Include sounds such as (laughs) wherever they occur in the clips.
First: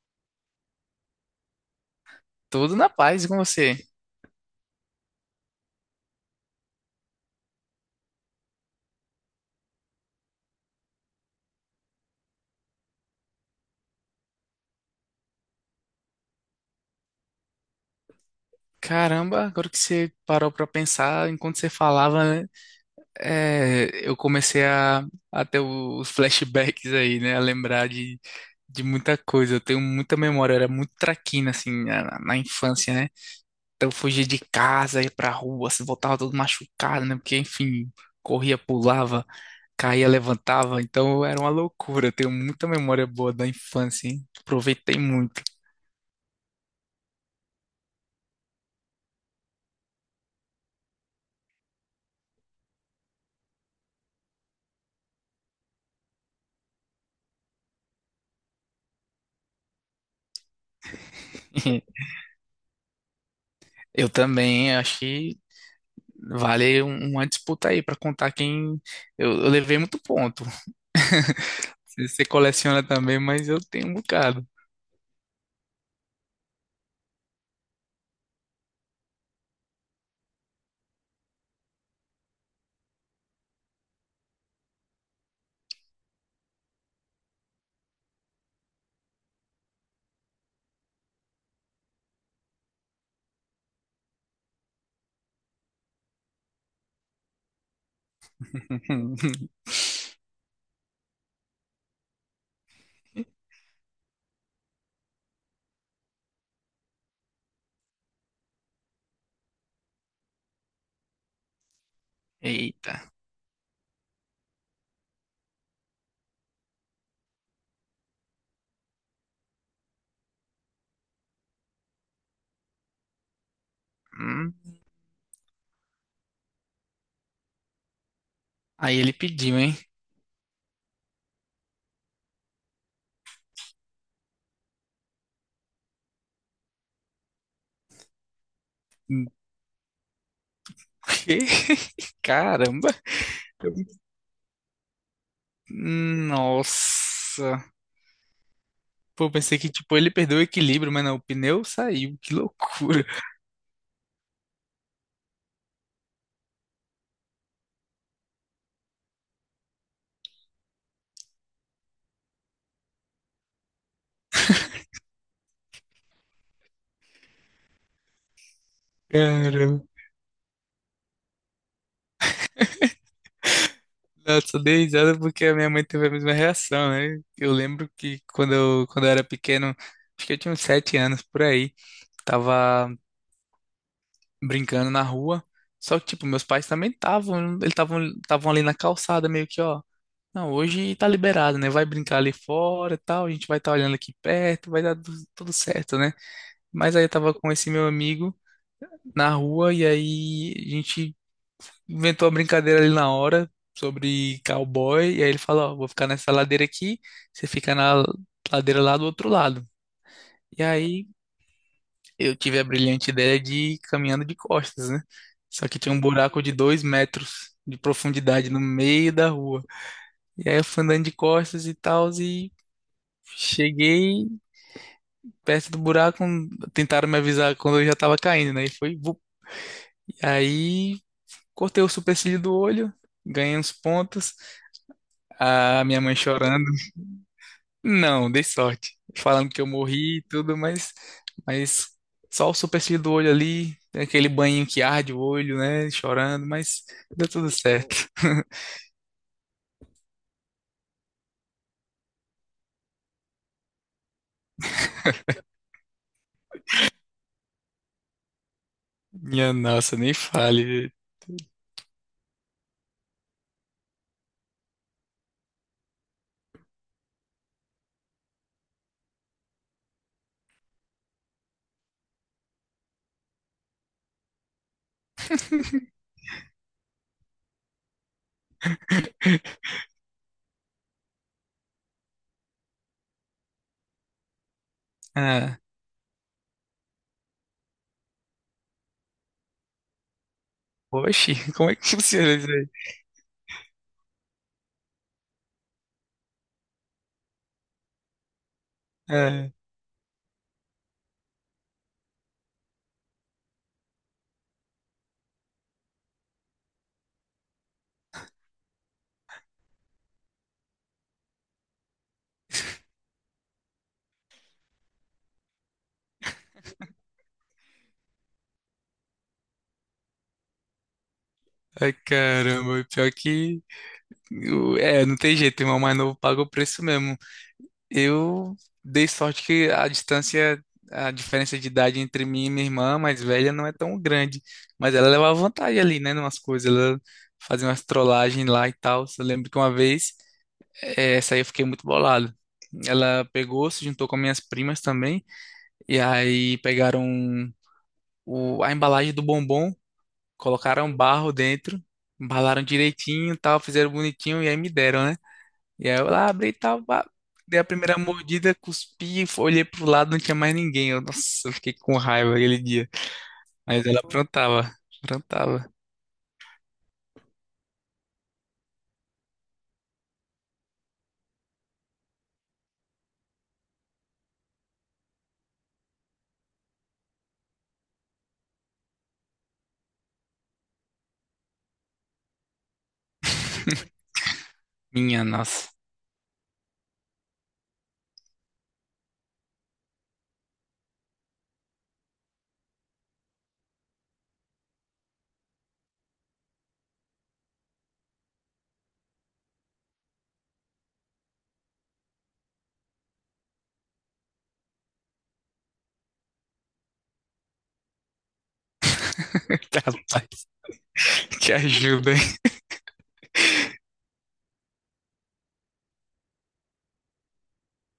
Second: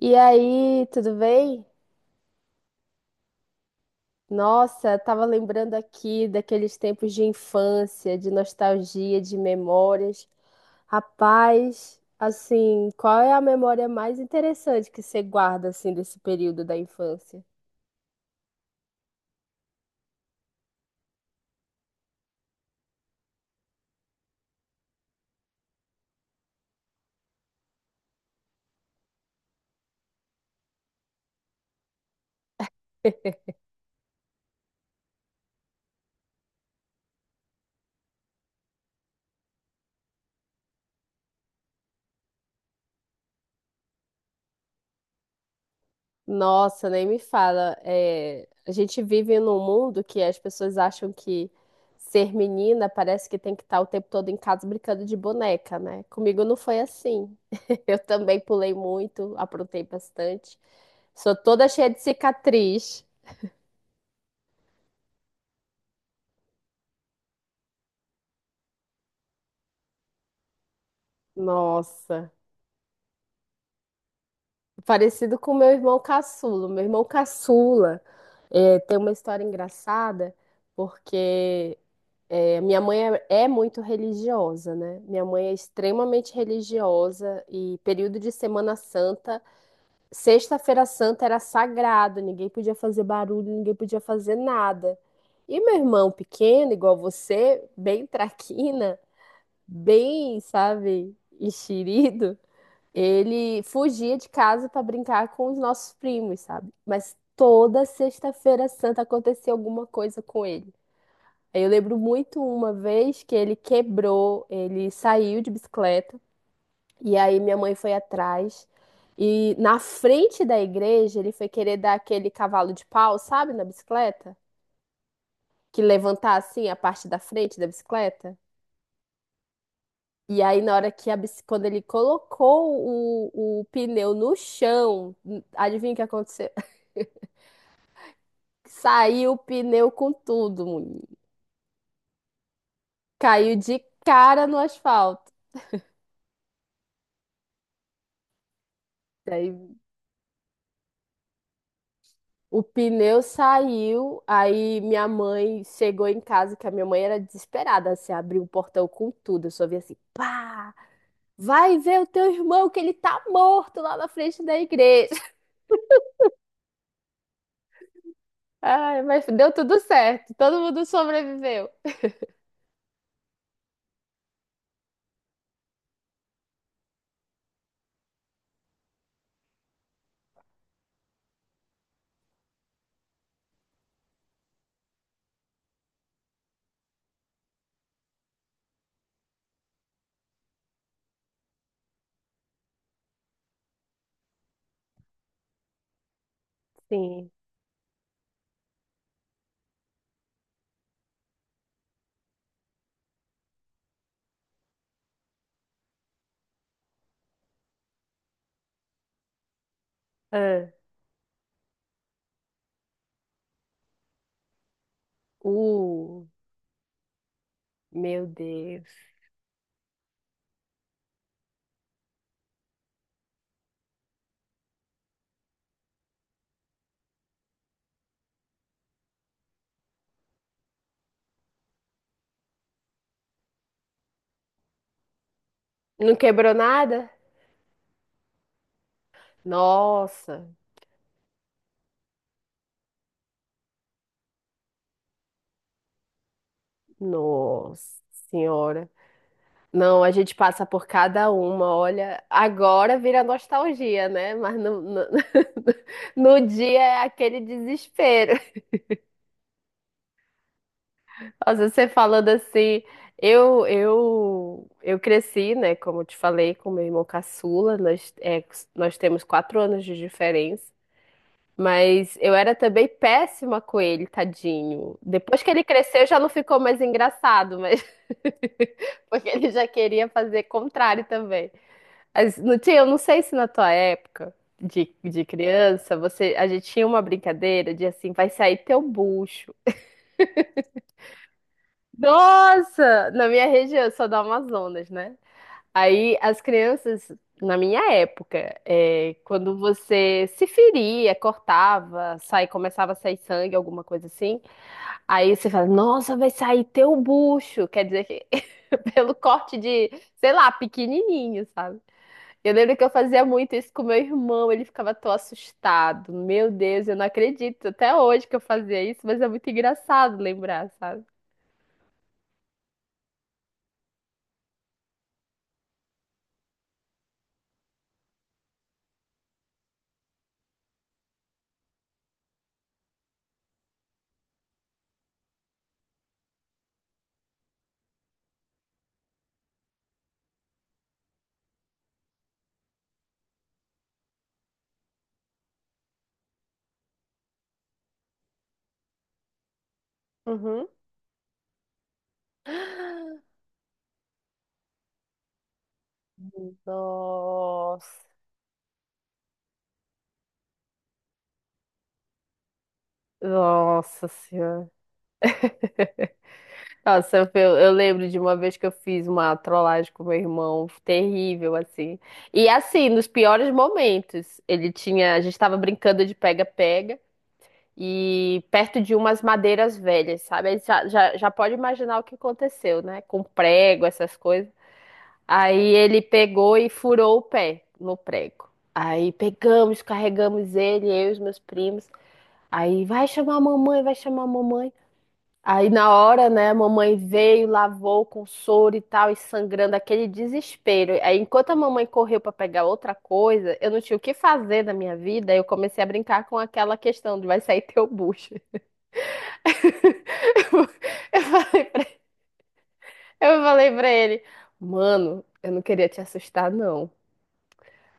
E aí, tudo bem? Tudo na paz e com você. Nossa, tava lembrando aqui daqueles tempos de infância, de nostalgia, de memórias. Rapaz, assim, qual é a memória mais interessante que você guarda assim desse período da infância? Caramba, agora que você parou pra pensar, enquanto você falava, né, eu comecei a ter os flashbacks aí, né? A lembrar de muita coisa. Eu tenho muita memória, eu era muito traquina, assim, na infância, né? (laughs) Então eu fugia de casa, ia pra rua, se voltava todo machucado, né? Porque, enfim, corria, pulava, caía, levantava. Então era uma loucura. Eu tenho muita memória boa da infância, hein? Aproveitei muito. Nossa, nem me fala. É, a gente vive num mundo que as pessoas acham que ser menina parece que tem que estar o tempo todo em casa brincando de boneca, né? Comigo não foi assim. (laughs) Eu também pulei muito, aprontei bastante. Sou toda cheia de (laughs) cicatriz. Eu também, acho que uma disputa aí pra contar quem. Eu levei muito ponto. (laughs) Você Nossa. coleciona também, mas eu tenho um bocado. Parecido com meu irmão caçula. Meu irmão caçula tem uma história engraçada, porque é, minha mãe é muito religiosa, né? Minha mãe é extremamente religiosa e período de Semana Santa, Sexta-feira Santa era sagrado, ninguém podia fazer barulho, ninguém podia fazer nada. E meu irmão pequeno, igual você, bem traquina, (laughs) bem, sabe, enxerido. Ele fugia de casa para brincar com os nossos primos, sabe? Mas toda sexta-feira santa acontecia alguma coisa com ele. Aí eu lembro muito uma Eita. vez que ele quebrou, ele saiu de bicicleta e aí minha mãe foi atrás e na frente da igreja ele foi querer dar aquele cavalo de pau, sabe, na bicicleta, Hum. que levantar assim a parte da frente da bicicleta. Aí ele pediu, hein? E aí, na hora que a quando ele colocou o pneu no chão, adivinha o que aconteceu? (laughs) Saiu o pneu com tudo, menino. Que? (laughs) Caramba. Caiu Eu- de cara no asfalto. Nossa. Pô, pensei que Daí tipo ele perdeu o equilíbrio, mas não, o pneu saiu. Que o loucura. pneu saiu, aí minha mãe chegou em casa, que a minha mãe era desesperada, assim, abriu o portão com tudo. Eu só vi assim, pá, vai ver o teu irmão que ele tá morto lá na frente da igreja. (laughs) Ai, mas deu tudo Caramba. certo, todo mundo sobreviveu. Não, eu só dei risada porque a minha mãe teve a mesma reação, né? Eu lembro que quando eu era pequeno, acho que eu tinha uns 7 anos por aí, tava brincando na rua. Só que, tipo, meus pais também estavam, eles estavam ali na calçada, meio que, ó. Não, hoje tá liberado, né? Vai brincar ali fora e tal, a gente vai estar olhando aqui perto, vai dar tudo certo, né? Mas aí eu Sim. tava com esse meu amigo na rua e aí a gente inventou uma brincadeira ali na hora sobre cowboy, e aí ele fala, ó, vou ficar nessa ladeira aqui, você fica na ladeira lá do outro lado. E aí eu tive a brilhante ideia de ir caminhando de costas, né? Só que tinha um Uh, buraco de 2 metros de meu profundidade no Deus. meio da rua. E aí eu fui andando de costas e tal, e cheguei perto do buraco, tentaram me avisar quando eu já tava caindo, né? E foi, vup. E aí cortei o supercílio do olho, ganhei uns pontos, a minha Não mãe quebrou chorando. nada? Não, dei sorte. Falando que eu morri e Nossa, tudo, mas só o supercílio do olho ali, tem aquele banho que arde o olho, né? Chorando, mas deu tudo certo. nossa (laughs) senhora. Não, a gente passa por cada uma. Olha, agora vira nostalgia, né? Mas (laughs) no dia é aquele desespero. Minha nossa, nem fale. Nossa, você falando assim, eu cresci, né? Como eu te falei, com meu irmão caçula. Nós, é, nós temos quatro anos de diferença. Mas eu era também péssima com ele, tadinho. Depois que ele cresceu, já não ficou mais engraçado, mas (laughs) porque ele (laughs) já queria fazer contrário também. Mas não tinha, eu não sei se na tua época de Ah, criança, você, a gente tinha uma brincadeira de assim, vai sair teu bucho. oxe, como é que (laughs) funciona isso aí? Nossa, na minha região, eu sou do Amazonas, né? Aí as crianças, na minha época, é, É, quando você se feria, cortava, sai, começava a sair sangue, alguma coisa assim, aí você fala, nossa, vai sair teu bucho. Quer dizer que (laughs) pelo corte de, sei lá, pequenininho, sabe? Eu lembro que eu fazia muito isso com meu irmão, ele ficava tão assustado. Meu Deus, eu não acredito até hoje que eu fazia isso, mas é muito engraçado lembrar, sabe? ai, caramba, pior que. É, não tem jeito, o irmão mais novo paga o preço mesmo. Eu dei sorte que a distância, a diferença de idade entre mim e minha irmã mais velha não é tão grande, mas ela levava vantagem ali, né, numas coisas, ela fazia umas trollagens lá e tal. Eu lembro que uma vez, essa aí eu fiquei muito bolado. Ela pegou, se juntou com minhas primas também, e aí pegaram a embalagem do bombom, Uhum. colocaram um barro dentro, embalaram (gasps) direitinho, e tal, fizeram bonitinho e aí me deram, né? E aí eu lá abri e tal, pá, dei a primeira Nossa, mordida, cuspi, olhei pro lado, não tinha mais ninguém. Eu, nossa, eu fiquei com raiva aquele dia. Mas ela nossa senhora. aprontava, aprontava. Nossa, eu eu lembro de uma vez que eu fiz uma trollagem com meu irmão, terrível, assim. E assim, nos piores momentos, ele tinha, a gente tava brincando de pega-pega e perto de umas madeiras velhas, sabe? Aí já pode imaginar o que aconteceu, né? Com prego, (laughs) essas coisas. Minha nossa. Aí ele pegou e furou o pé no prego. Aí pegamos, carregamos ele, eu e os meus primos. Aí vai chamar a mamãe, vai chamar a mamãe. Aí na hora, né, a mamãe veio, lavou com soro e tal, e sangrando, aquele desespero. Aí enquanto a mamãe correu para pegar outra coisa, eu não tinha o que fazer na minha vida, eu comecei a brincar com aquela questão de vai sair teu bucho. (laughs) (laughs) Rapaz, Eu te falei pra, ajuda, hein? eu falei pra ele, mano, eu não queria te assustar, não.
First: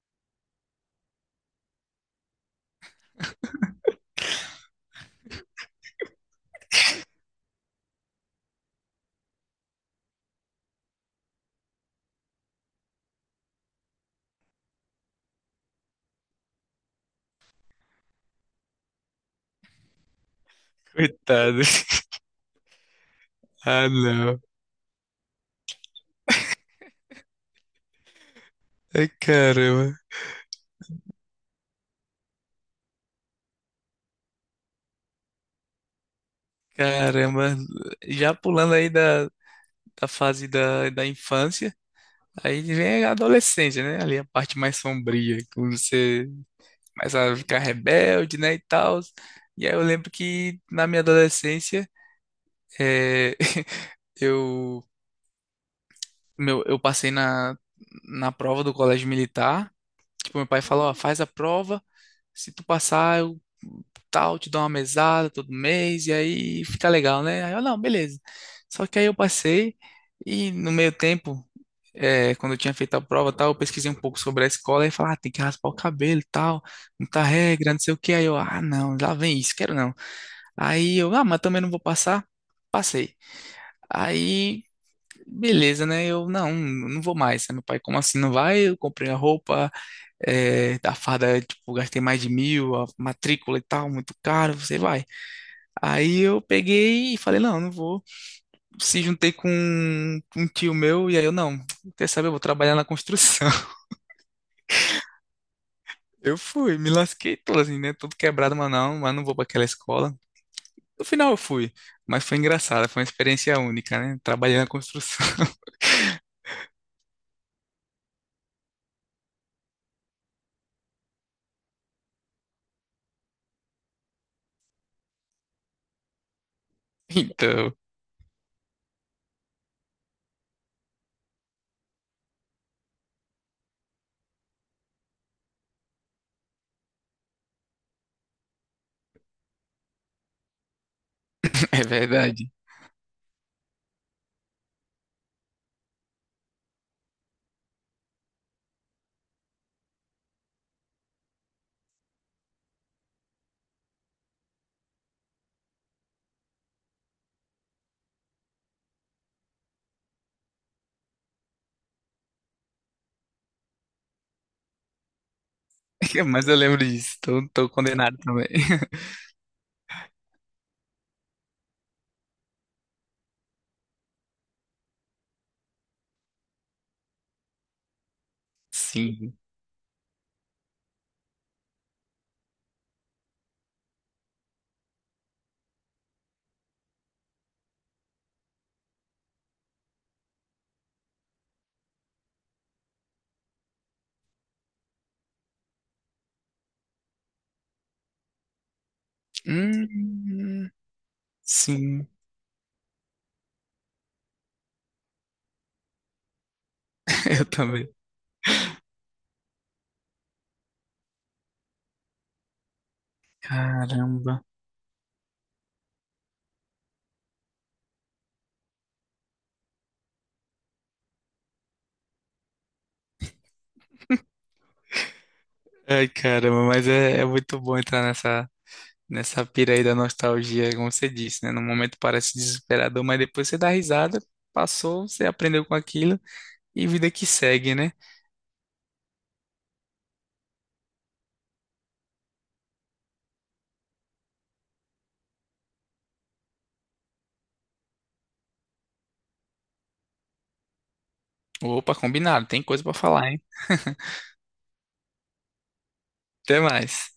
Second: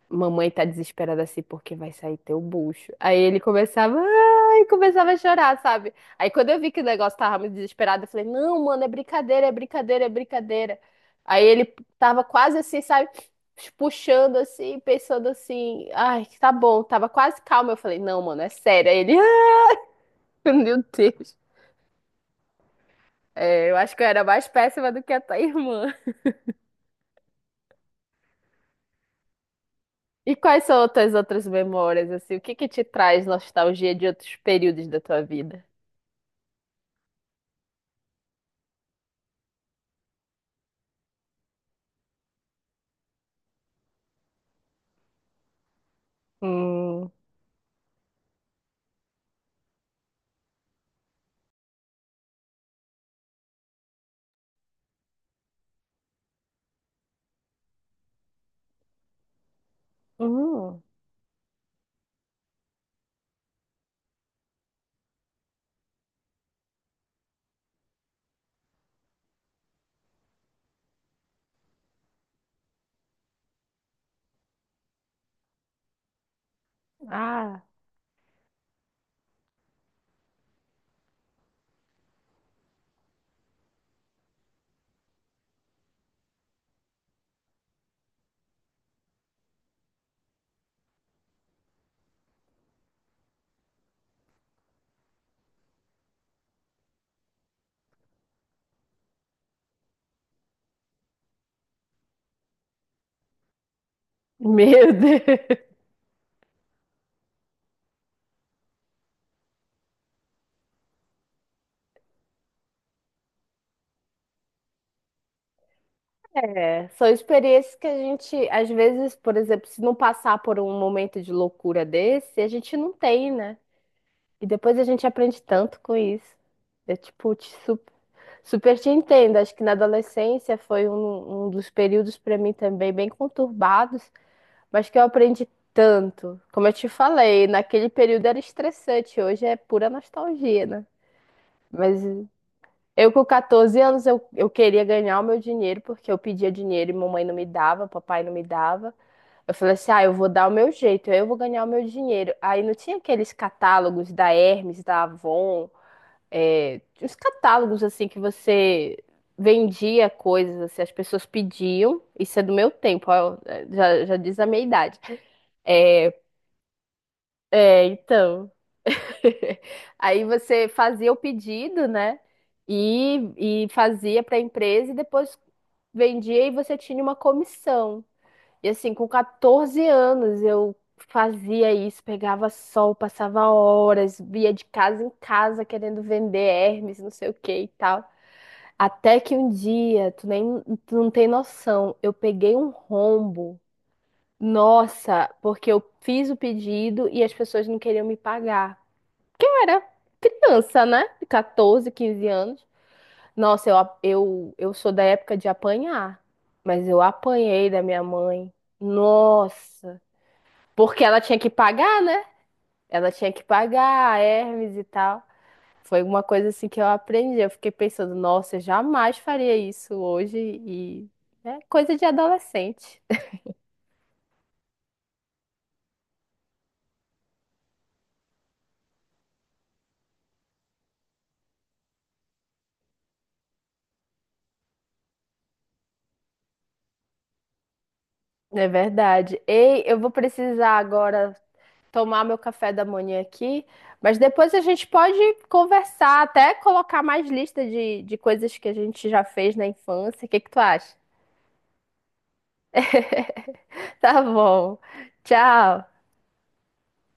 Mamãe tá desesperada assim porque vai sair teu bucho. Aí ele começava, ai, começava a chorar, sabe? Aí quando eu vi que o negócio tava muito desesperado, eu falei, não, mano, é brincadeira, é brincadeira, é brincadeira. Aí ele tava quase assim, sabe? Puxando assim, pensando assim, ai, tá bom, tava quase calmo. Eu falei, não, mano, é sério. Aí ele, (laughs) ai, meu Deus. Coitado. É, eu Ah, acho que eu era não. mais péssima do que a tua irmã. Ai, caramba. E quais são as tuas outras memórias, assim? O que que te traz nostalgia de outros períodos da tua vida? Caramba. Já pulando aí da, da fase da infância, aí vem a adolescência, né? Ali a parte mais sombria, quando você Hum. mas a ficar rebelde, né, e tal. E aí eu lembro que na minha adolescência, eh, (laughs) eu, eu passei na prova do colégio militar. Tipo, meu pai Hum, falou, ó, faz a prova, se tu passar, eu tal, te dou uma mesada todo mês, e aí fica legal, né? Aí eu, não, beleza. Só que aí eu passei, e no meio tempo, quando eu tinha feito a prova, tal, eu pesquisei um pouco sobre a escola, e falei, ah, tem que raspar o cabelo, e tal, muita ah, regra, não sei o que. Aí eu, ah, não, lá vem isso, quero não. Aí eu, ah, mas também não vou passar. Passei. Aí, beleza, né? Eu, não, não vou mais. Aí meu pai, como assim não vai? Eu comprei a roupa, a farda, tipo, gastei mais de 1.000, a matrícula e tal, muito caro, você vai. Aí eu peguei e falei, não, não vou. Se juntei com um tio meu, e aí eu, não, quer saber, eu vou trabalhar na construção. (laughs) (laughs) meu Deus. Eu fui, me lasquei todo assim, né? Tudo quebrado, mas não vou pra aquela escola. No final eu fui, mas foi engraçado, foi uma experiência única, né? Trabalhei na construção. (laughs) É, são experiências que a gente, às vezes, por exemplo, se não passar por um momento de loucura desse, a gente não tem, né? E depois a gente aprende tanto com isso. É tipo, Então, super, te entendo. Acho que na adolescência foi um dos períodos para mim também bem conturbados, mas que eu aprendi tanto. Como eu te falei, naquele período era estressante, hoje é pura nostalgia, né? (laughs) é Mas verdade. eu com 14 anos eu queria ganhar o meu dinheiro porque eu pedia dinheiro e mamãe não me dava, papai não me dava. Eu falei assim: "Ah, eu vou dar o meu jeito, eu vou ganhar o meu dinheiro". Aí não tinha aqueles catálogos da Hermes, da Avon, é, os catálogos assim que você vendia coisas, assim, as pessoas pediam, isso é do meu tempo, ó, é, já diz a minha idade. É, (laughs) Mas eu lembro disso. Tô é, condenado também. então, (laughs) (laughs) aí você fazia o pedido, né? E fazia para a empresa e depois vendia e você tinha uma comissão. E assim, com Sim. 14 anos eu fazia isso, pegava sol, passava horas, via de casa em casa querendo vender Hermes, não sei o que e tal. Até que um dia, tu não tem noção, eu peguei um rombo. Nossa, porque eu fiz o pedido e as pessoas não queriam me pagar. Era Hum, criança, né? De 14, sim, 15 anos. Nossa, eu sou da época de apanhar. Mas eu (laughs) eu apanhei da também. minha mãe. Nossa. Porque ela tinha que pagar, né? Ela tinha que pagar a Caramba. Hermes e tal. Foi uma coisa assim que eu aprendi. Eu fiquei pensando, nossa, eu jamais faria isso hoje. E é coisa de adolescente. (laughs) Ai, caramba, mas é, muito bom entrar nessa pira aí da nostalgia, como você disse, né? No momento parece desesperador, mas depois você dá risada, passou, você aprendeu com aquilo e vida que segue, né? É verdade. Ei, eu vou precisar agora tomar meu café da manhã aqui, mas depois a gente pode conversar, até colocar mais lista de coisas que a gente já fez na infância. O que que tu acha? Opa, combinado, tem coisa pra falar, hein? (laughs) (laughs) Tá bom. Tchau. Até mais.